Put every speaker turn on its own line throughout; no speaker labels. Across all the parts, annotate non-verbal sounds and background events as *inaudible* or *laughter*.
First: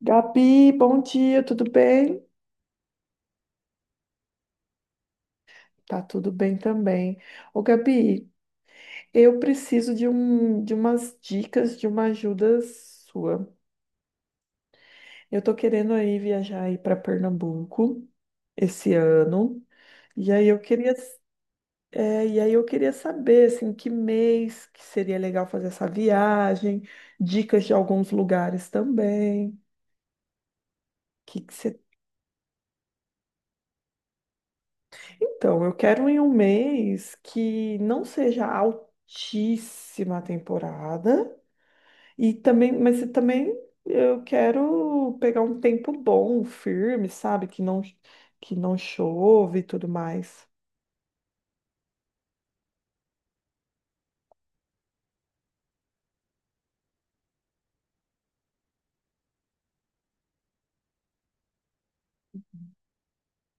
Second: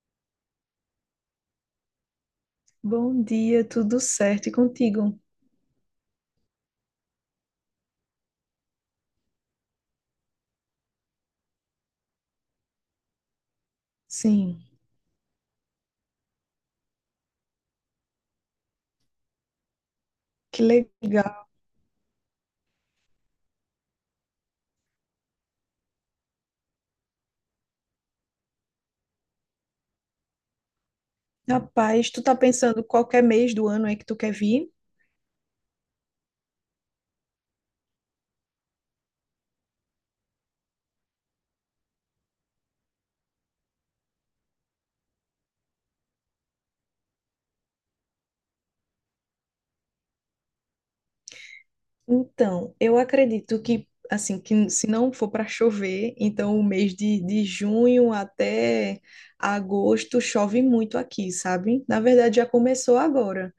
Gabi, bom dia, tudo bem?
Bom dia, tudo certo e contigo?
Tá tudo bem também. Ô, Gabi, eu preciso de umas dicas, de uma ajuda sua.
Sim,
Eu tô querendo aí viajar aí para Pernambuco esse ano, e aí eu
que
queria,
legal.
é, e aí eu queria saber assim, que mês que seria legal fazer essa viagem, dicas de alguns lugares também. O que que você...
Rapaz, tu tá pensando qualquer mês do ano é que tu quer vir?
Então, eu quero em um mês que não seja altíssima a temporada e também eu quero pegar um tempo bom, firme, sabe? Que não chove e tudo mais.
Então, eu acredito que, assim, que se não for para chover, então o mês de junho até agosto chove muito aqui, sabe? Na verdade, já começou agora.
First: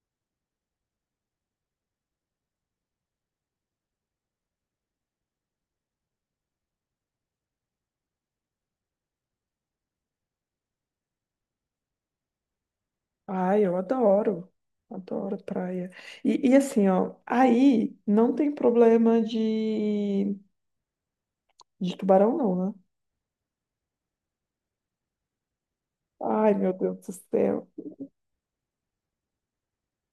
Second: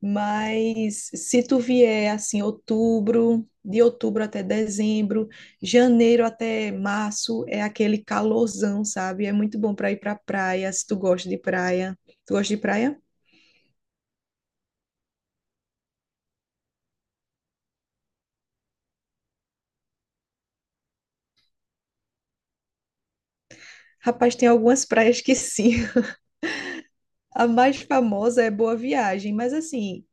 Mas se tu vier, assim, outubro, de outubro até dezembro, janeiro até março, é aquele calorzão, sabe? É muito bom para ir para praia, se tu gosta de praia. Tu gosta de praia?
Ai, eu adoro. Adoro praia. E assim, ó, aí não tem problema de tubarão não, né?
Rapaz, tem algumas *laughs* praias que sim.
Ai, meu Deus do
A
céu.
mais famosa é Boa Viagem, mas assim,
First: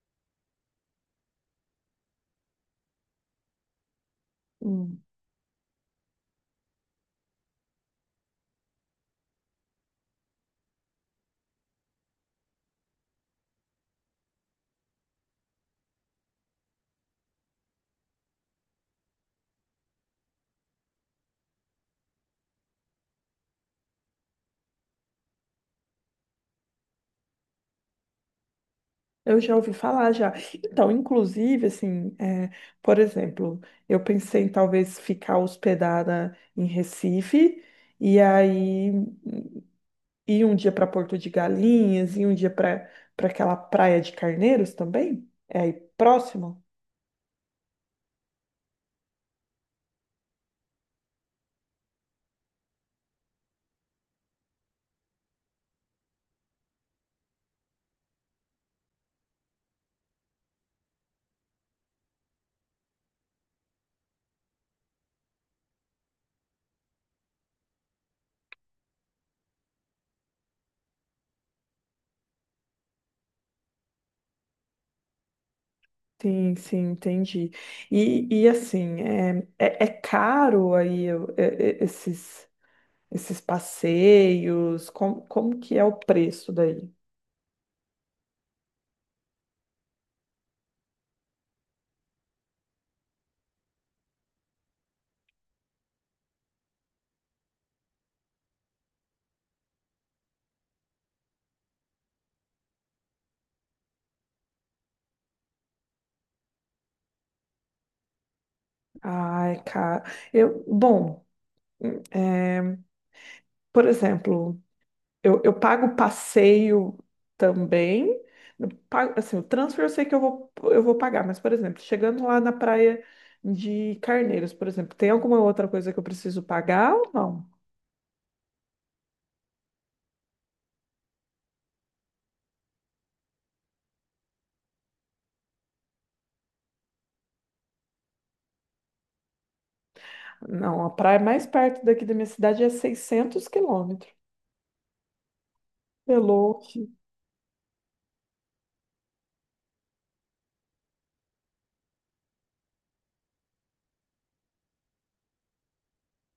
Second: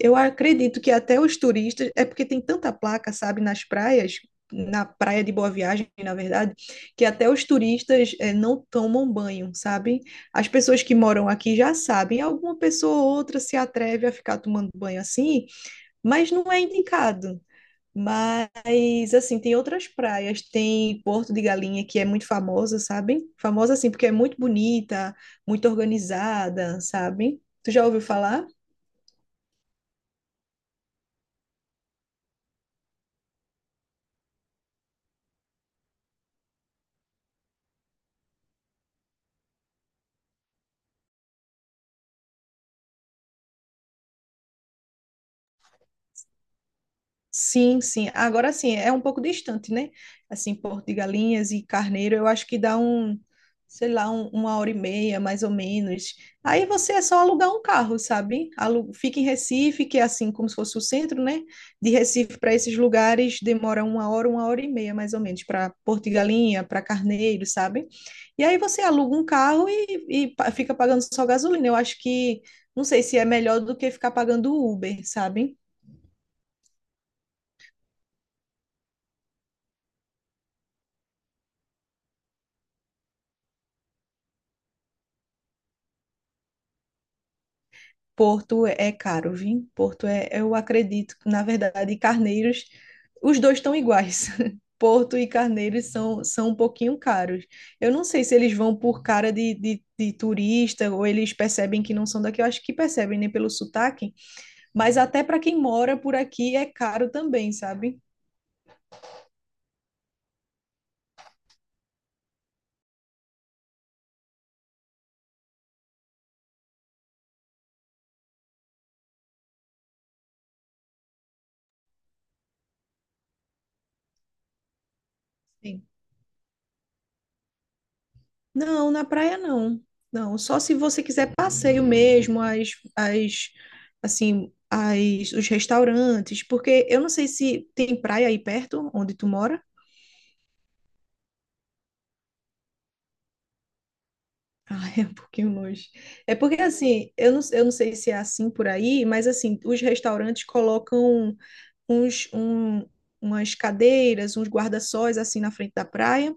eu acredito que até os turistas, é porque tem tanta placa, sabe, nas praias, na
Hum.
praia de Boa Viagem, na verdade, que até os turistas não tomam banho, sabe? As pessoas que moram aqui já sabem, alguma pessoa ou outra se atreve a ficar tomando banho assim, mas não é indicado. Mas, assim, tem outras praias, tem Porto de Galinha, que é muito famosa, sabe? Famosa, assim, porque é muito bonita, muito organizada, sabe? Tu já ouviu falar?
Eu já ouvi falar já. Então, inclusive, assim, é, por exemplo, eu pensei em talvez ficar hospedada em Recife e aí ir um dia para Porto de Galinhas e um dia para aquela praia de Carneiros também. É aí próximo?
Sim, sim. Agora sim, é um pouco distante, né? Assim, Porto de Galinhas e Carneiro, eu acho que dá um, sei lá, uma hora e meia, mais ou menos. Aí você é só alugar um carro, sabe? Fica em Recife, que é assim como se fosse o centro, né? De Recife para esses lugares demora uma hora e meia, mais ou menos, para Porto de Galinha, para Carneiro, sabe? E aí você aluga um carro e fica pagando só gasolina. Eu acho que, não sei se é melhor do que ficar pagando Uber, sabe?
Sim, sim, entendi. É caro aí esses passeios? Como que é o preço daí?
Porto é caro, viu? Porto é, eu acredito, na verdade, Carneiros, os dois estão iguais. *laughs* Porto e Carneiros são, são um pouquinho caros. Eu não sei se eles vão por cara de turista ou eles percebem que não são daqui. Eu acho que percebem, né, pelo sotaque. Mas até para quem mora por aqui é caro também, sabe?
Ah, é caro. Eu, bom. É. Por exemplo, eu pago passeio também. Assim, o transfer eu sei que eu vou pagar, mas, por exemplo, chegando lá na praia de Carneiros, por exemplo, tem alguma outra
Sim.
coisa que eu preciso pagar ou não?
Não, na praia não. Não, só se você quiser passeio mesmo, as, as os restaurantes, porque eu não sei se tem praia aí perto, onde tu mora.
Não, a praia mais perto daqui da minha cidade é 600 quilômetros.
Ah, *laughs* é um pouquinho longe.
É
É porque,
longe.
assim, eu não sei se é assim por aí, mas, assim, os restaurantes colocam uns, um, umas cadeiras, uns guarda-sóis assim na frente da praia.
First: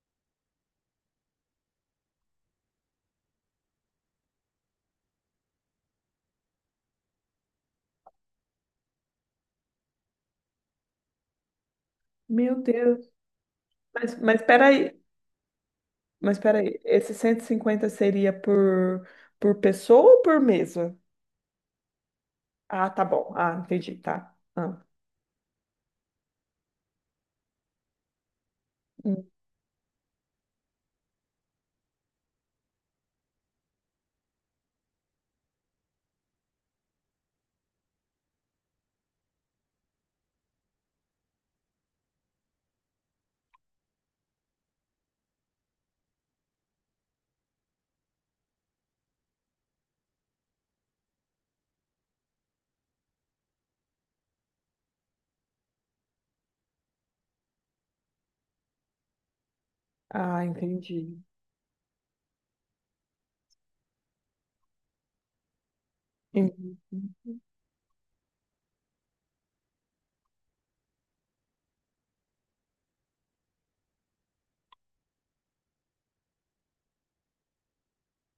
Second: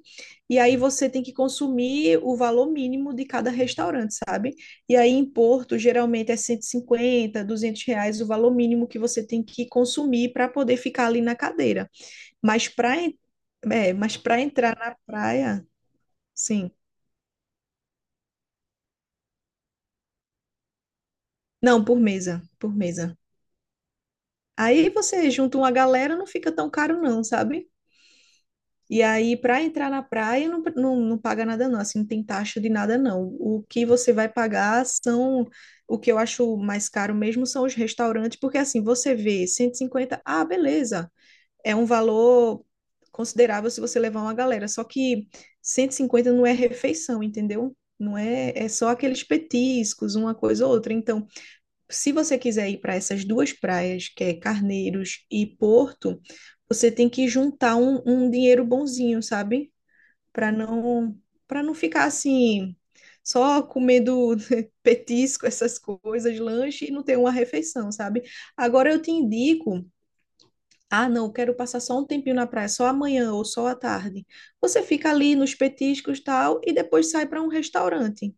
E aí você tem que consumir o valor mínimo de cada restaurante, sabe? E aí em Porto, geralmente é 150 200 reais o valor mínimo que você tem que consumir para poder ficar ali na cadeira.
Meu
Mas para
Deus.
en- É, mas para
Mas
entrar na
peraí,
praia,
mas,
sim.
peraí, esse 150 seria por pessoa ou por mesa?
Não, por mesa, por
Ah, tá
mesa.
bom. Ah, entendi, tá. Ah.
Aí você junta uma galera, não fica tão caro não, sabe? E aí, para entrar na praia, não paga nada, não. Assim, não tem taxa de nada, não. O que você vai pagar são. O que eu acho mais caro mesmo são os restaurantes, porque assim, você vê 150, ah, beleza. É um valor considerável se você levar uma galera. Só que 150 não é refeição, entendeu? Não é, é só aqueles petiscos, uma coisa ou outra. Então, se você quiser ir para essas duas praias, que é Carneiros e Porto, você tem que juntar um dinheiro bonzinho, sabe?
Ah,
Para não,
entendi.
para não ficar assim, só comendo *laughs* petisco, essas coisas, lanche e
Entendi.
não ter uma refeição, sabe? Agora eu te indico. Ah, não, quero passar só um tempinho na praia, só amanhã ou só à tarde. Você fica ali nos petiscos e tal, e depois sai para um restaurante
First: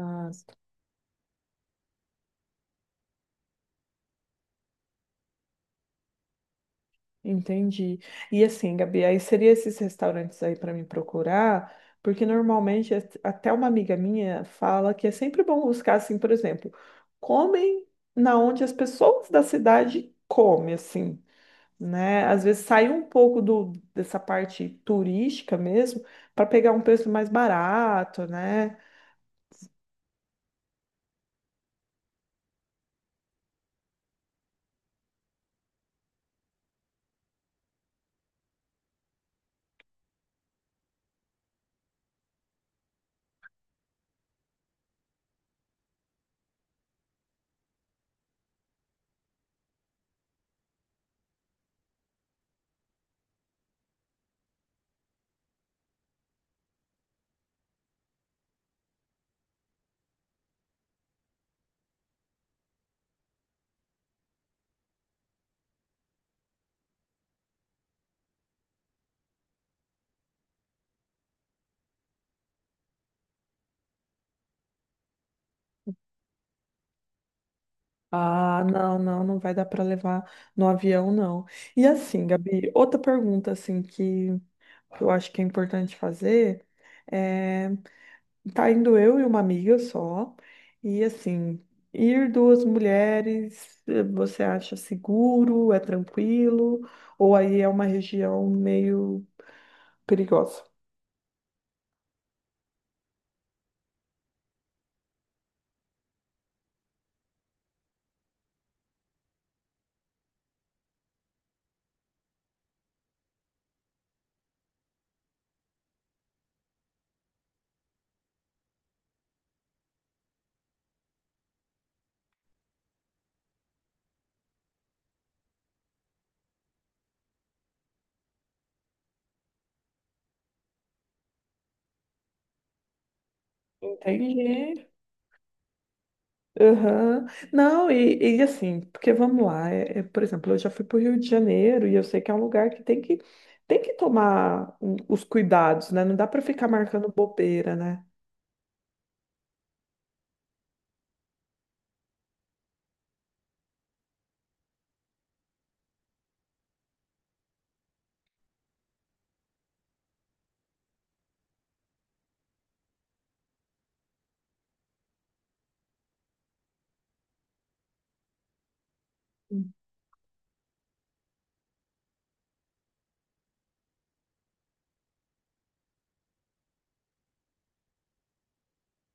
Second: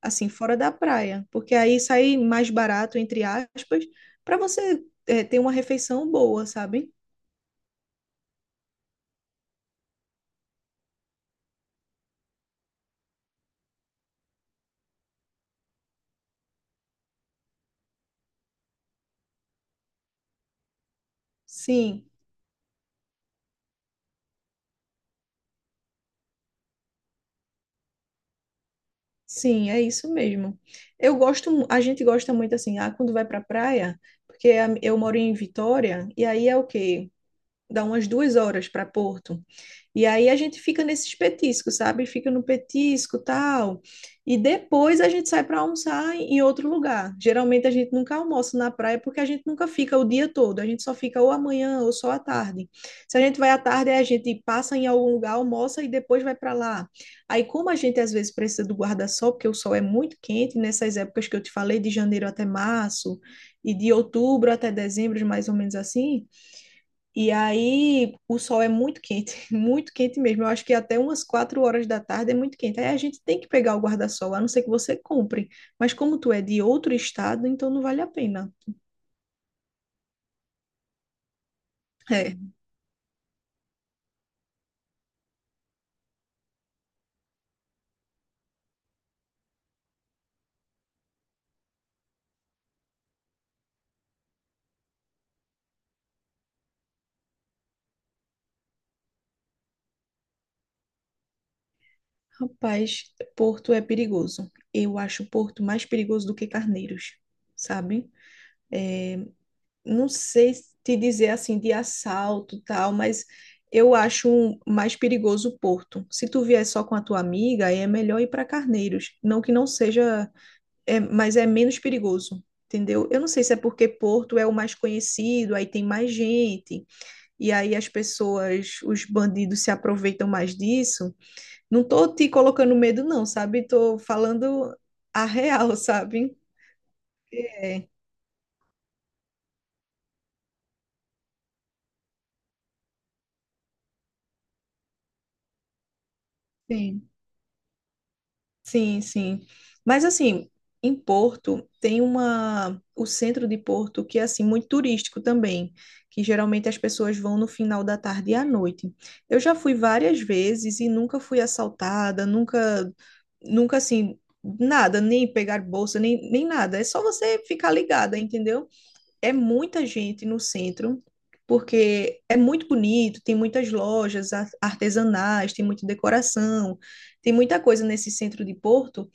assim, fora da praia, porque aí sai mais barato, entre aspas, para você é, ter uma refeição boa, sabe?
entendi. E assim, Gabi, aí seria esses restaurantes aí para me procurar, porque normalmente até uma amiga minha fala que é sempre bom buscar assim, por exemplo, comem na onde as pessoas da cidade comem, assim,
Sim,
né? Às vezes sair um pouco dessa parte turística mesmo para pegar um preço mais barato, né?
sim, é isso mesmo. Eu gosto, a gente gosta muito assim, ah, quando vai para praia, porque eu moro em Vitória, e aí é o quê? Dá umas 2 horas para Porto. E aí a gente fica nesses petiscos, sabe? Fica no petisco, tal. E depois a gente sai para almoçar em outro lugar. Geralmente a gente nunca almoça na praia porque a gente nunca fica o dia todo. A gente só fica ou amanhã ou só à tarde. Se a gente vai à tarde, aí a gente passa em algum lugar, almoça e depois vai para lá. Aí, como a gente às vezes precisa do guarda-sol, porque o sol é muito quente, nessas épocas que eu te falei, de janeiro até março e de outubro até dezembro, mais ou menos assim, e aí o sol é muito quente, *laughs* muito quente mesmo. Eu acho que até umas 4 horas da tarde é muito quente. Aí a gente tem que pegar o guarda-sol, a não ser que você compre. Mas como tu é de outro estado, então não vale a pena.
Ah, não, não, não vai dar para levar no avião, não. E assim,
É,
Gabi, outra pergunta assim que eu acho que é importante fazer é, tá indo eu e uma amiga só, e assim, ir duas mulheres, você acha seguro, é tranquilo, ou aí é uma região meio perigosa?
rapaz, Porto é perigoso. Eu acho Porto mais perigoso do que Carneiros, sabe? Não sei te dizer assim de assalto e tal, mas eu acho mais perigoso Porto. Se tu vier só com a tua amiga, aí é melhor ir para Carneiros. Não que não seja é, mas é menos perigoso, entendeu? Eu não sei se é porque Porto é o mais conhecido, aí tem mais gente, e aí as pessoas, os bandidos se aproveitam mais disso. Não tô te colocando medo, não, sabe? Tô falando
Entende?
a real, *laughs* sabe?
Aham.
É,
Não, e assim, porque vamos lá, por exemplo, eu já fui para o Rio de Janeiro e eu sei que é um lugar tem que tomar os cuidados, né? Não dá para ficar
sim.
marcando bobeira, né?
Sim, sim. Mas assim, em Porto tem uma o centro de Porto que é assim muito turístico também, que geralmente as pessoas vão no final da tarde e à noite. Eu já fui várias vezes e nunca fui assaltada, nunca nunca assim nada, nem pegar bolsa, nem nada. É só você ficar ligada, entendeu? É muita gente no centro, porque é muito bonito, tem muitas lojas artesanais, tem muita decoração, tem muita coisa nesse centro de Porto,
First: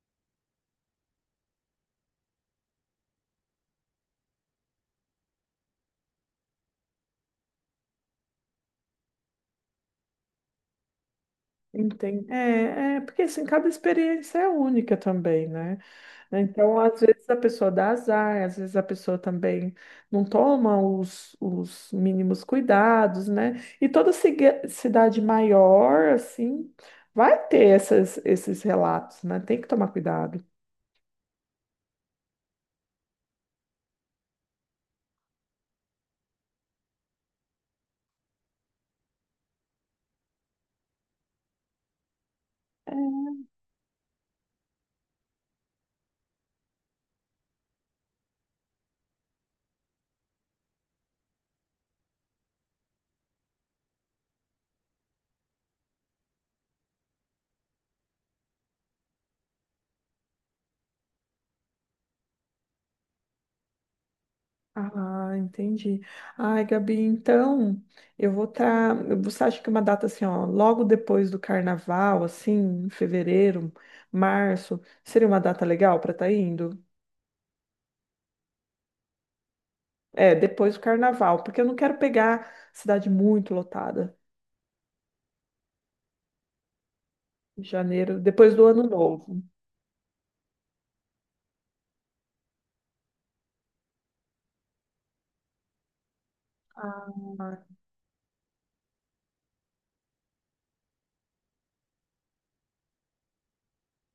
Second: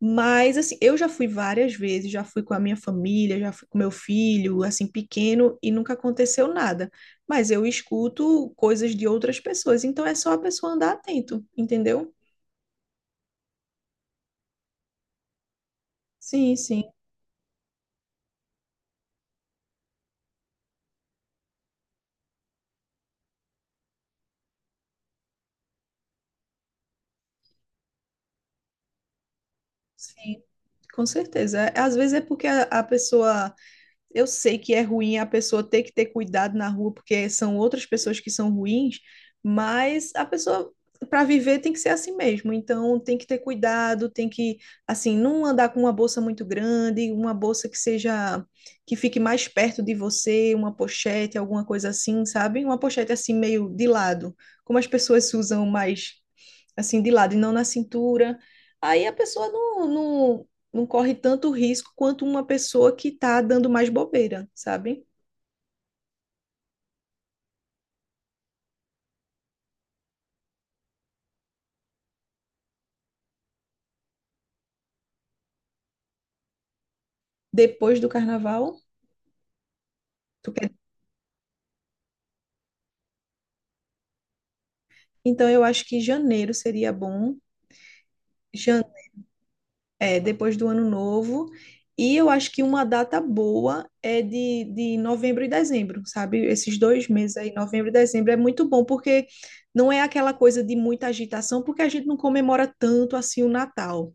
mas assim, eu já fui várias vezes, já fui com a minha família, já fui com meu filho, assim, pequeno, e nunca aconteceu nada. Mas eu escuto coisas de outras pessoas, então é só a pessoa andar atento, entendeu?
Entendi. Porque assim, cada experiência é única também, né?
Sim,
Então,
sim,
às vezes a pessoa dá azar, às vezes a pessoa também não toma os mínimos cuidados, né? E toda cidade maior, assim, vai ter esses relatos, né? Tem que tomar
sim.
cuidado.
Com certeza. Às vezes é porque a pessoa. Eu sei que é ruim a pessoa ter que ter cuidado na rua, porque são outras pessoas que são ruins, mas a pessoa, para viver, tem que ser assim mesmo. Então, tem que ter cuidado, tem que, assim, não andar com uma bolsa muito grande, uma bolsa que seja, que fique mais perto de você, uma pochete, alguma coisa assim, sabe? Uma pochete assim, meio de lado, como as pessoas usam mais assim, de lado e não na cintura. Aí a pessoa não corre tanto risco quanto uma pessoa que tá dando mais bobeira, sabe?
Ah, entendi. Ai, Gabi, então eu vou estar. Você acha que uma data assim, ó, logo depois do carnaval, assim, em fevereiro, março, seria uma data legal para estar indo?
Depois do carnaval,
É,
tu quer...
depois do carnaval, porque eu não quero pegar cidade muito lotada.
Então eu acho que janeiro seria bom,
Janeiro, depois do ano
jan...
novo.
é, depois do ano novo. E eu acho que uma data boa é de novembro e dezembro, sabe? Esses
Ah,
dois meses aí, novembro e dezembro, é muito bom, porque não é aquela coisa de muita agitação, porque a gente não comemora tanto assim o Natal.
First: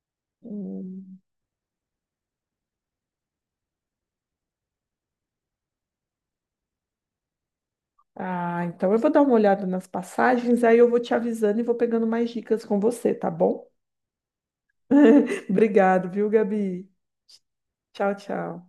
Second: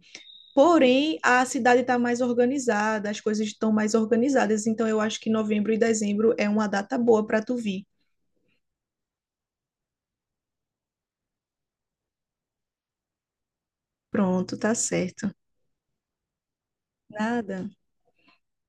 Porém,
hum.
a cidade está mais organizada, as coisas estão mais organizadas, então eu acho que novembro e dezembro é uma data boa para tu vir.
Ah, então eu vou dar uma olhada nas passagens, aí eu vou te avisando e vou pegando mais dicas com você, tá bom?
Pronto, tá certo.
*laughs* Obrigado, viu, Gabi?
Nada.
Tchau, tchau.